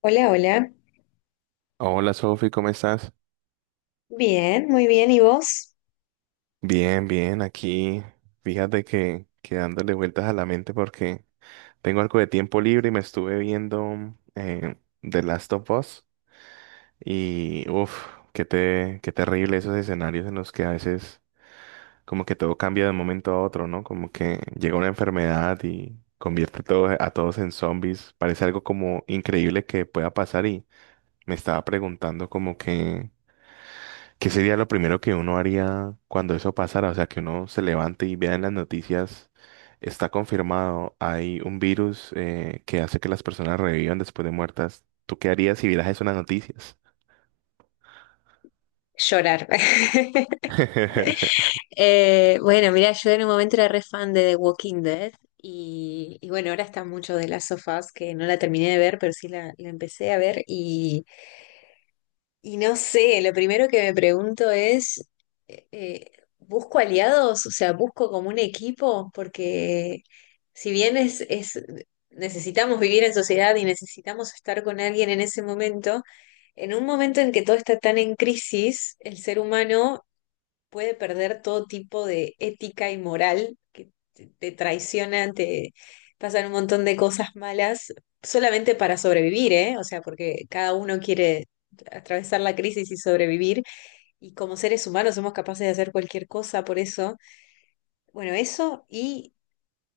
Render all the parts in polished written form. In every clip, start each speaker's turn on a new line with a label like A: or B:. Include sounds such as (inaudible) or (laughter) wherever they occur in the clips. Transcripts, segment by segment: A: Hola, hola.
B: Hola Sofi, ¿cómo estás?
A: Bien, muy bien. ¿Y vos?
B: Bien, bien, aquí fíjate que dándole vueltas a la mente porque tengo algo de tiempo libre y me estuve viendo The Last of Us y uff, qué terrible esos escenarios en los que a veces como que todo cambia de un momento a otro, ¿no? Como que llega una enfermedad y convierte todo, a todos en zombies. Parece algo como increíble que pueda pasar y me estaba preguntando como que... ¿Qué sería lo primero que uno haría cuando eso pasara? O sea, que uno se levante y vea en las noticias, está confirmado, hay un virus que hace que las personas revivan después de muertas. ¿Tú qué harías si vieras eso en las noticias?
A: Llorar. (laughs)
B: (laughs)
A: Yo en un momento era re fan de The Walking Dead y, bueno, ahora está mucho de las sofás que no la terminé de ver, pero sí la empecé a ver y no sé, lo primero que me pregunto es, eh, ¿busco aliados? O sea, ¿busco como un equipo? Porque si bien es, necesitamos vivir en sociedad y necesitamos estar con alguien en ese momento. En un momento en que todo está tan en crisis, el ser humano puede perder todo tipo de ética y moral, que te traicionan, te pasan un montón de cosas malas, solamente para sobrevivir, ¿eh? O sea, porque cada uno quiere atravesar la crisis y sobrevivir, y como seres humanos somos capaces de hacer cualquier cosa por eso. Bueno, eso y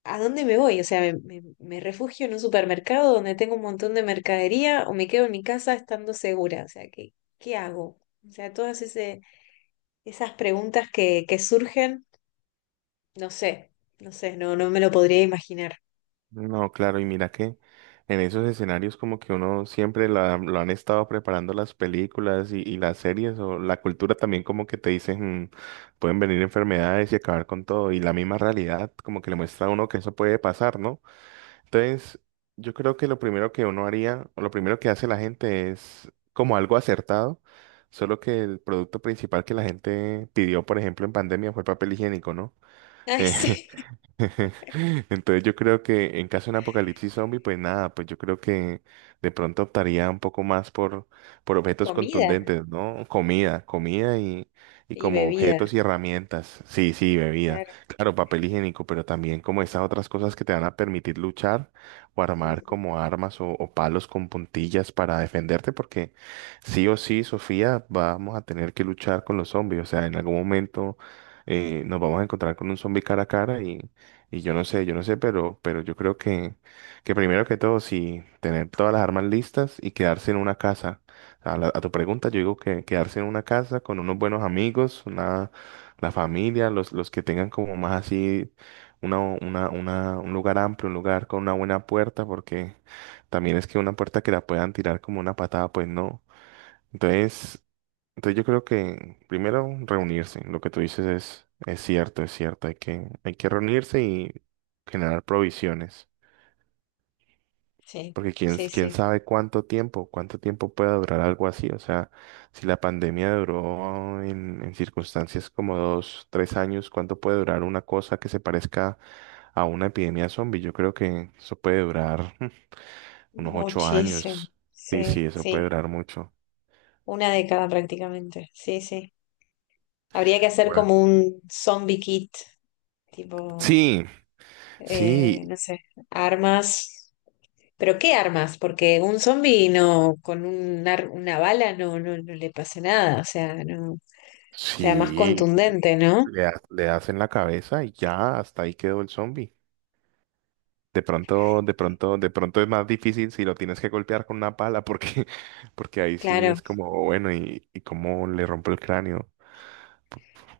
A: ¿a dónde me voy? O sea, me refugio en un supermercado donde tengo un montón de mercadería o me quedo en mi casa estando segura? O sea, ¿qué, qué hago? O sea, esas preguntas que surgen, no sé, no sé, no me lo podría imaginar.
B: No, claro, y mira que en esos escenarios como que uno siempre lo han estado preparando las películas y las series o la cultura también como que te dicen "Mm, pueden venir enfermedades y acabar con todo y la misma realidad como que le muestra a uno que eso puede pasar, ¿no? Entonces, yo creo que lo primero que uno haría, o lo primero que hace la gente es como algo acertado, solo que el producto principal que la gente pidió, por ejemplo, en pandemia fue el papel higiénico, ¿no?
A: (laughs) Ay,
B: (laughs)
A: sí.
B: (laughs) Entonces yo creo que en caso de un apocalipsis zombie, pues nada, pues yo creo que de pronto optaría un poco más por objetos
A: Comida
B: contundentes, ¿no? Comida, y
A: y
B: como
A: bebida,
B: objetos y herramientas. Sí, sí, bebida.
A: claro.
B: Claro, papel higiénico, pero también como esas otras cosas que te van a permitir luchar o armar
A: Ujú.
B: como armas o palos con puntillas para defenderte, porque sí o sí, Sofía, vamos a tener que luchar con los zombies. O sea, en algún momento nos vamos a encontrar con un zombie cara a cara y yo no sé, pero yo creo que primero que todo, sí, tener todas las armas listas y quedarse en una casa. A, a tu pregunta, yo digo que quedarse en una casa con unos buenos amigos, una, la familia, los que tengan como más así un lugar amplio, un lugar con una buena puerta, porque también es que una puerta que la puedan tirar como una patada, pues no. Entonces, entonces yo creo que primero reunirse, lo que tú dices es cierto, hay que reunirse y generar provisiones,
A: Sí,
B: porque
A: sí,
B: quién
A: sí.
B: sabe cuánto tiempo pueda durar algo así, o sea, si la pandemia duró en circunstancias como 2, 3 años, ¿cuánto puede durar una cosa que se parezca a una epidemia zombie? Yo creo que eso puede durar (laughs) unos ocho
A: Muchísimo.
B: años, sí, sí,
A: Sí,
B: eso puede
A: sí.
B: durar mucho.
A: Una década prácticamente. Sí, sí. Habría que hacer
B: Bueno.
A: como un zombie kit, tipo.
B: Sí, sí,
A: No sé, armas. ¿Pero qué armas? Porque un zombi no, con una bala no, no le pasa nada, o sea, no, o sea, más
B: Sí,
A: contundente, ¿no?
B: le, le hacen la cabeza y ya, hasta ahí quedó el zombie. De pronto es más difícil si lo tienes que golpear con una pala, porque, (laughs) porque ahí sí
A: Claro.
B: es como, bueno, y cómo le rompo el cráneo.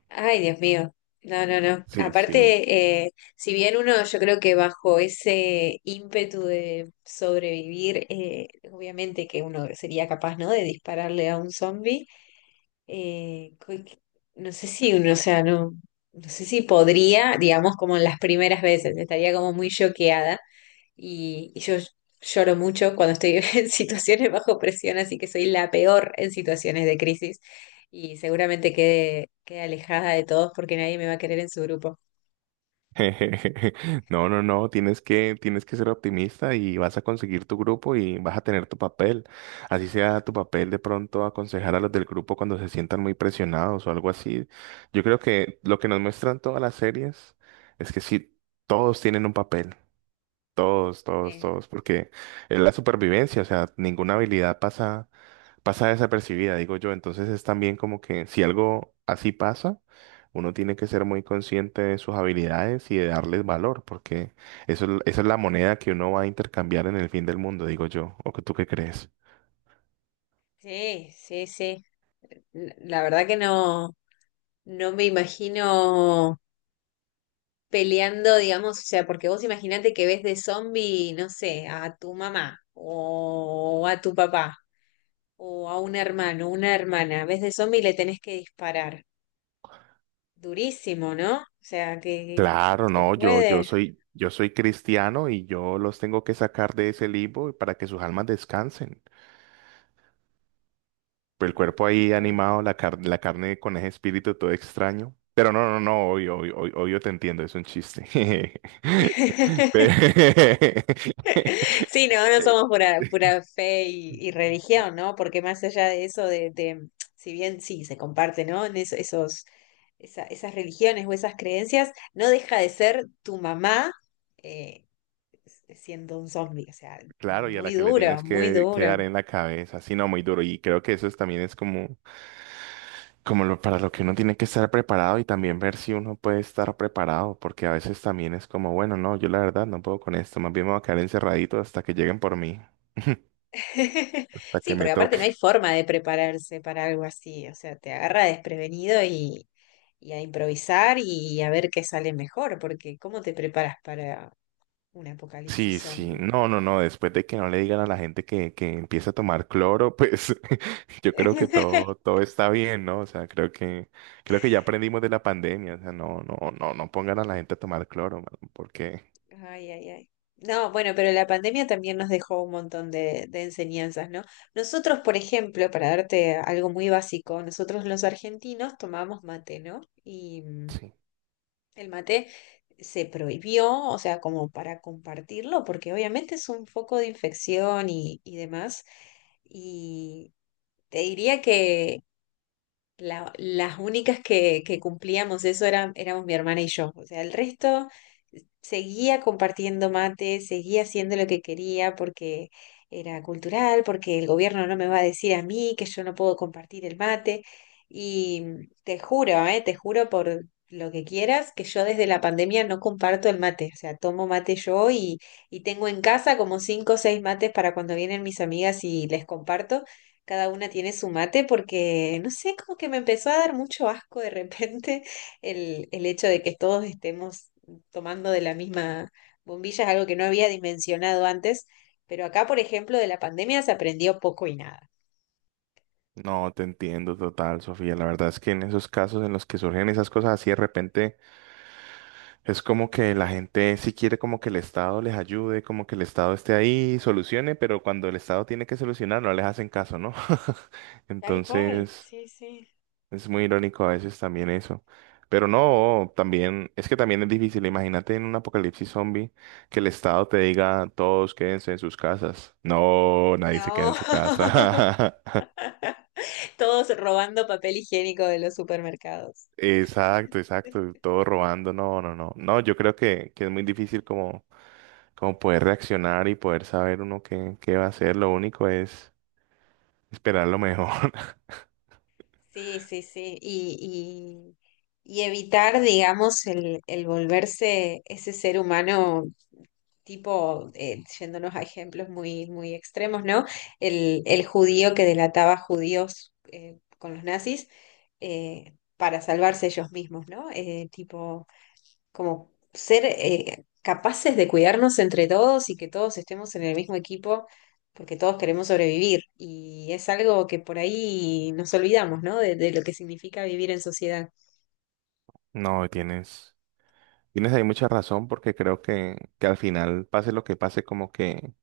A: Ay, Dios mío. No, no, no.
B: Sí, sí.
A: Aparte, si bien uno, yo creo que bajo ese ímpetu de sobrevivir, obviamente que uno sería capaz, ¿no? De dispararle a un zombi eh, cu- no sé si uno, o sea, no, no sé si podría, digamos, como en las primeras veces, estaría como muy choqueada y yo lloro mucho cuando estoy (laughs) en situaciones bajo presión, así que soy la peor en situaciones de crisis y seguramente quede alejada de todos porque nadie me va a querer en su grupo.
B: (laughs) No, no, no, tienes que ser optimista y vas a conseguir tu grupo y vas a tener tu papel. Así sea tu papel de pronto aconsejar a los del grupo cuando se sientan muy presionados o algo así. Yo creo que lo que nos muestran todas las series es que sí, todos tienen un papel. Todos, todos,
A: Sí,
B: todos, porque es la supervivencia, o sea, ninguna habilidad pasa, pasa desapercibida, digo yo. Entonces es también como que si algo así pasa, uno tiene que ser muy consciente de sus habilidades y de darles valor, porque eso, esa es la moneda que uno va a intercambiar en el fin del mundo, digo yo. ¿O que tú qué crees?
A: sí, sí. Sí. La verdad que no, no me imagino. Peleando, digamos, o sea, porque vos imaginate que ves de zombie, no sé, a tu mamá o a tu papá o a un hermano, una hermana, ves de zombie y le tenés que disparar. Durísimo, ¿no? O sea, que
B: Claro,
A: se
B: no,
A: puede.
B: yo soy cristiano y yo los tengo que sacar de ese limbo para que sus almas descansen. El
A: No,
B: cuerpo ahí
A: claro.
B: animado, la la carne con ese espíritu todo extraño. Pero no, no, no, obvio, obvio, obvio, obvio te entiendo, es un chiste. (laughs)
A: (laughs)
B: Pe-
A: Sí,
B: (laughs)
A: no, no
B: Eh,
A: somos pura, pura fe y religión, ¿no? Porque más allá de eso, si bien sí se comparte, ¿no? Esos, esas religiones o esas creencias, no deja de ser tu mamá eh, siendo un zombie, o sea,
B: Claro, y a la
A: muy
B: que le
A: duro,
B: tienes
A: muy
B: que
A: duro.
B: dar en la cabeza, sí, no, muy duro. Y creo que eso también es como, como lo, para lo que uno tiene que estar preparado y también ver si uno puede estar preparado, porque a veces también es como, bueno, no, yo la verdad no puedo con esto, más bien me voy a quedar encerradito hasta que lleguen por mí,
A: (laughs)
B: hasta
A: Sí,
B: que me
A: porque aparte
B: toque.
A: no hay forma de prepararse para algo así, o sea, te agarra desprevenido y a improvisar y a ver qué sale mejor, porque ¿cómo te preparas para un apocalipsis
B: Sí, sí,
A: zombie?
B: no, no, no, después de que no le digan a la gente que empieza a tomar cloro, pues (laughs) yo creo que todo,
A: (laughs)
B: todo está bien, ¿no? O sea, creo que ya aprendimos de la pandemia, o sea, no, no, no, no pongan a la gente a tomar cloro, mano, porque
A: Ay, ay, ay. No, bueno, pero la pandemia también nos dejó un montón de enseñanzas, ¿no? Nosotros, por ejemplo, para darte algo muy básico, nosotros los argentinos tomamos mate, ¿no? Y
B: sí,
A: el mate se prohibió, o sea, como para compartirlo, porque obviamente es un foco de infección y demás. Y te diría las únicas que cumplíamos eso eran, éramos mi hermana y yo. O sea, el resto seguía compartiendo mate, seguía haciendo lo que quería porque era cultural, porque el gobierno no me va a decir a mí que yo no puedo compartir el mate. Y te juro por lo que quieras, que yo desde la pandemia no comparto el mate. O sea, tomo mate yo y tengo en casa como cinco o seis mates para cuando vienen mis amigas y les comparto cada una tiene su mate porque, no sé, como que me empezó a dar mucho asco de repente (laughs) el hecho de que todos estemos tomando de la misma bombilla, es algo que no había dimensionado antes, pero acá, por ejemplo, de la pandemia se aprendió poco y nada.
B: no, te entiendo total, Sofía, la verdad es que en esos casos en los que surgen esas cosas así de repente, es como que la gente sí quiere como que el Estado les ayude, como que el Estado esté ahí y solucione, pero cuando el Estado tiene que solucionar no les hacen caso, ¿no? (laughs)
A: Tal cual,
B: Entonces...
A: sí, sí.
B: Es muy irónico a veces también eso. Pero no, también, es que también es difícil. Imagínate en un apocalipsis zombie que el Estado te diga todos quédense en sus casas. No, nadie se queda en
A: No,
B: su casa.
A: (laughs) todos robando papel higiénico de los supermercados.
B: (laughs) Exacto, exacto. Todo robando. No, no, no. No, yo creo que es muy difícil como, como poder reaccionar y poder saber uno qué va a hacer. Lo único es esperar lo mejor. (laughs)
A: Sí, sí, sí. Y, y evitar, digamos, el volverse ese ser humano tipo, yéndonos a ejemplos muy, muy extremos, ¿no? El judío que delataba judíos con los nazis para salvarse ellos mismos, ¿no? Tipo, como ser capaces de cuidarnos entre todos y que todos estemos en el mismo equipo. Porque todos queremos sobrevivir y es algo que por ahí nos olvidamos, ¿no? De lo que significa vivir en sociedad.
B: No, tienes, tienes ahí mucha razón porque creo que al final, pase lo que pase,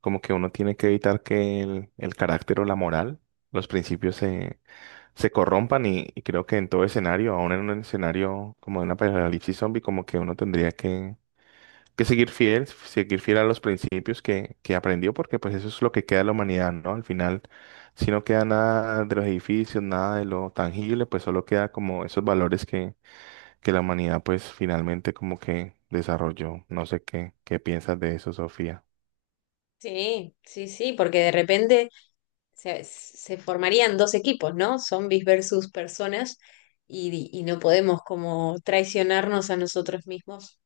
B: como que uno tiene que evitar que el carácter o la moral, los principios se, se corrompan y creo que en todo escenario, aún en un escenario como de una apocalipsis zombie, como que uno tendría que seguir fiel a los principios que aprendió, porque pues eso es lo que queda de la humanidad, ¿no? Al final, si no queda nada de los edificios, nada de lo tangible, pues solo queda como esos valores que la humanidad pues finalmente como que desarrolló. No sé qué, qué piensas de eso, Sofía.
A: Sí, sí, sí, porque de repente se formarían dos equipos, ¿no? Zombies versus personas y no podemos como traicionarnos a nosotros mismos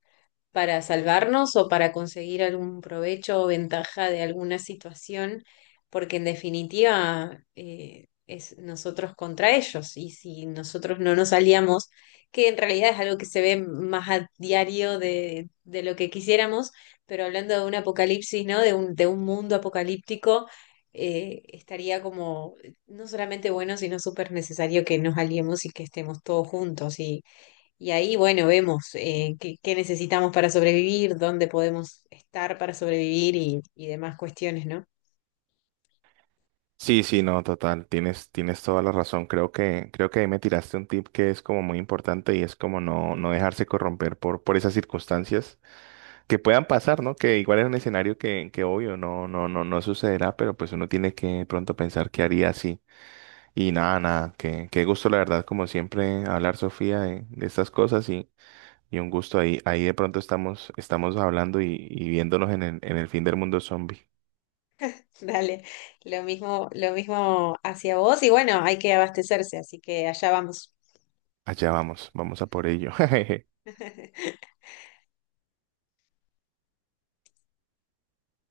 A: para salvarnos o para conseguir algún provecho o ventaja de alguna situación, porque en definitiva es nosotros contra ellos y si nosotros no nos aliamos, que en realidad es algo que se ve más a diario de lo que quisiéramos, pero hablando de un apocalipsis, ¿no? De de un mundo apocalíptico. Estaría como no solamente bueno, sino súper necesario que nos aliemos y que estemos todos juntos y ahí, bueno, vemos qué, qué necesitamos para sobrevivir, dónde podemos estar para sobrevivir y demás cuestiones, ¿no?
B: Sí, sí, no, total, tienes, tienes toda la razón. Creo que ahí me tiraste un tip que es como muy importante y es como no, no dejarse corromper por esas circunstancias que puedan pasar, ¿no? Que igual es un escenario que obvio no, no, no, no sucederá, pero pues uno tiene que de pronto pensar qué haría así. Y nada, qué gusto, la verdad, como siempre, hablar, Sofía, de estas cosas y un gusto ahí, ahí de pronto estamos, estamos hablando y viéndonos en en el fin del mundo zombie.
A: (laughs) Dale, lo mismo hacia vos y bueno, hay que abastecerse, así que allá vamos.
B: Allá vamos, vamos a por ello. (laughs)
A: (laughs)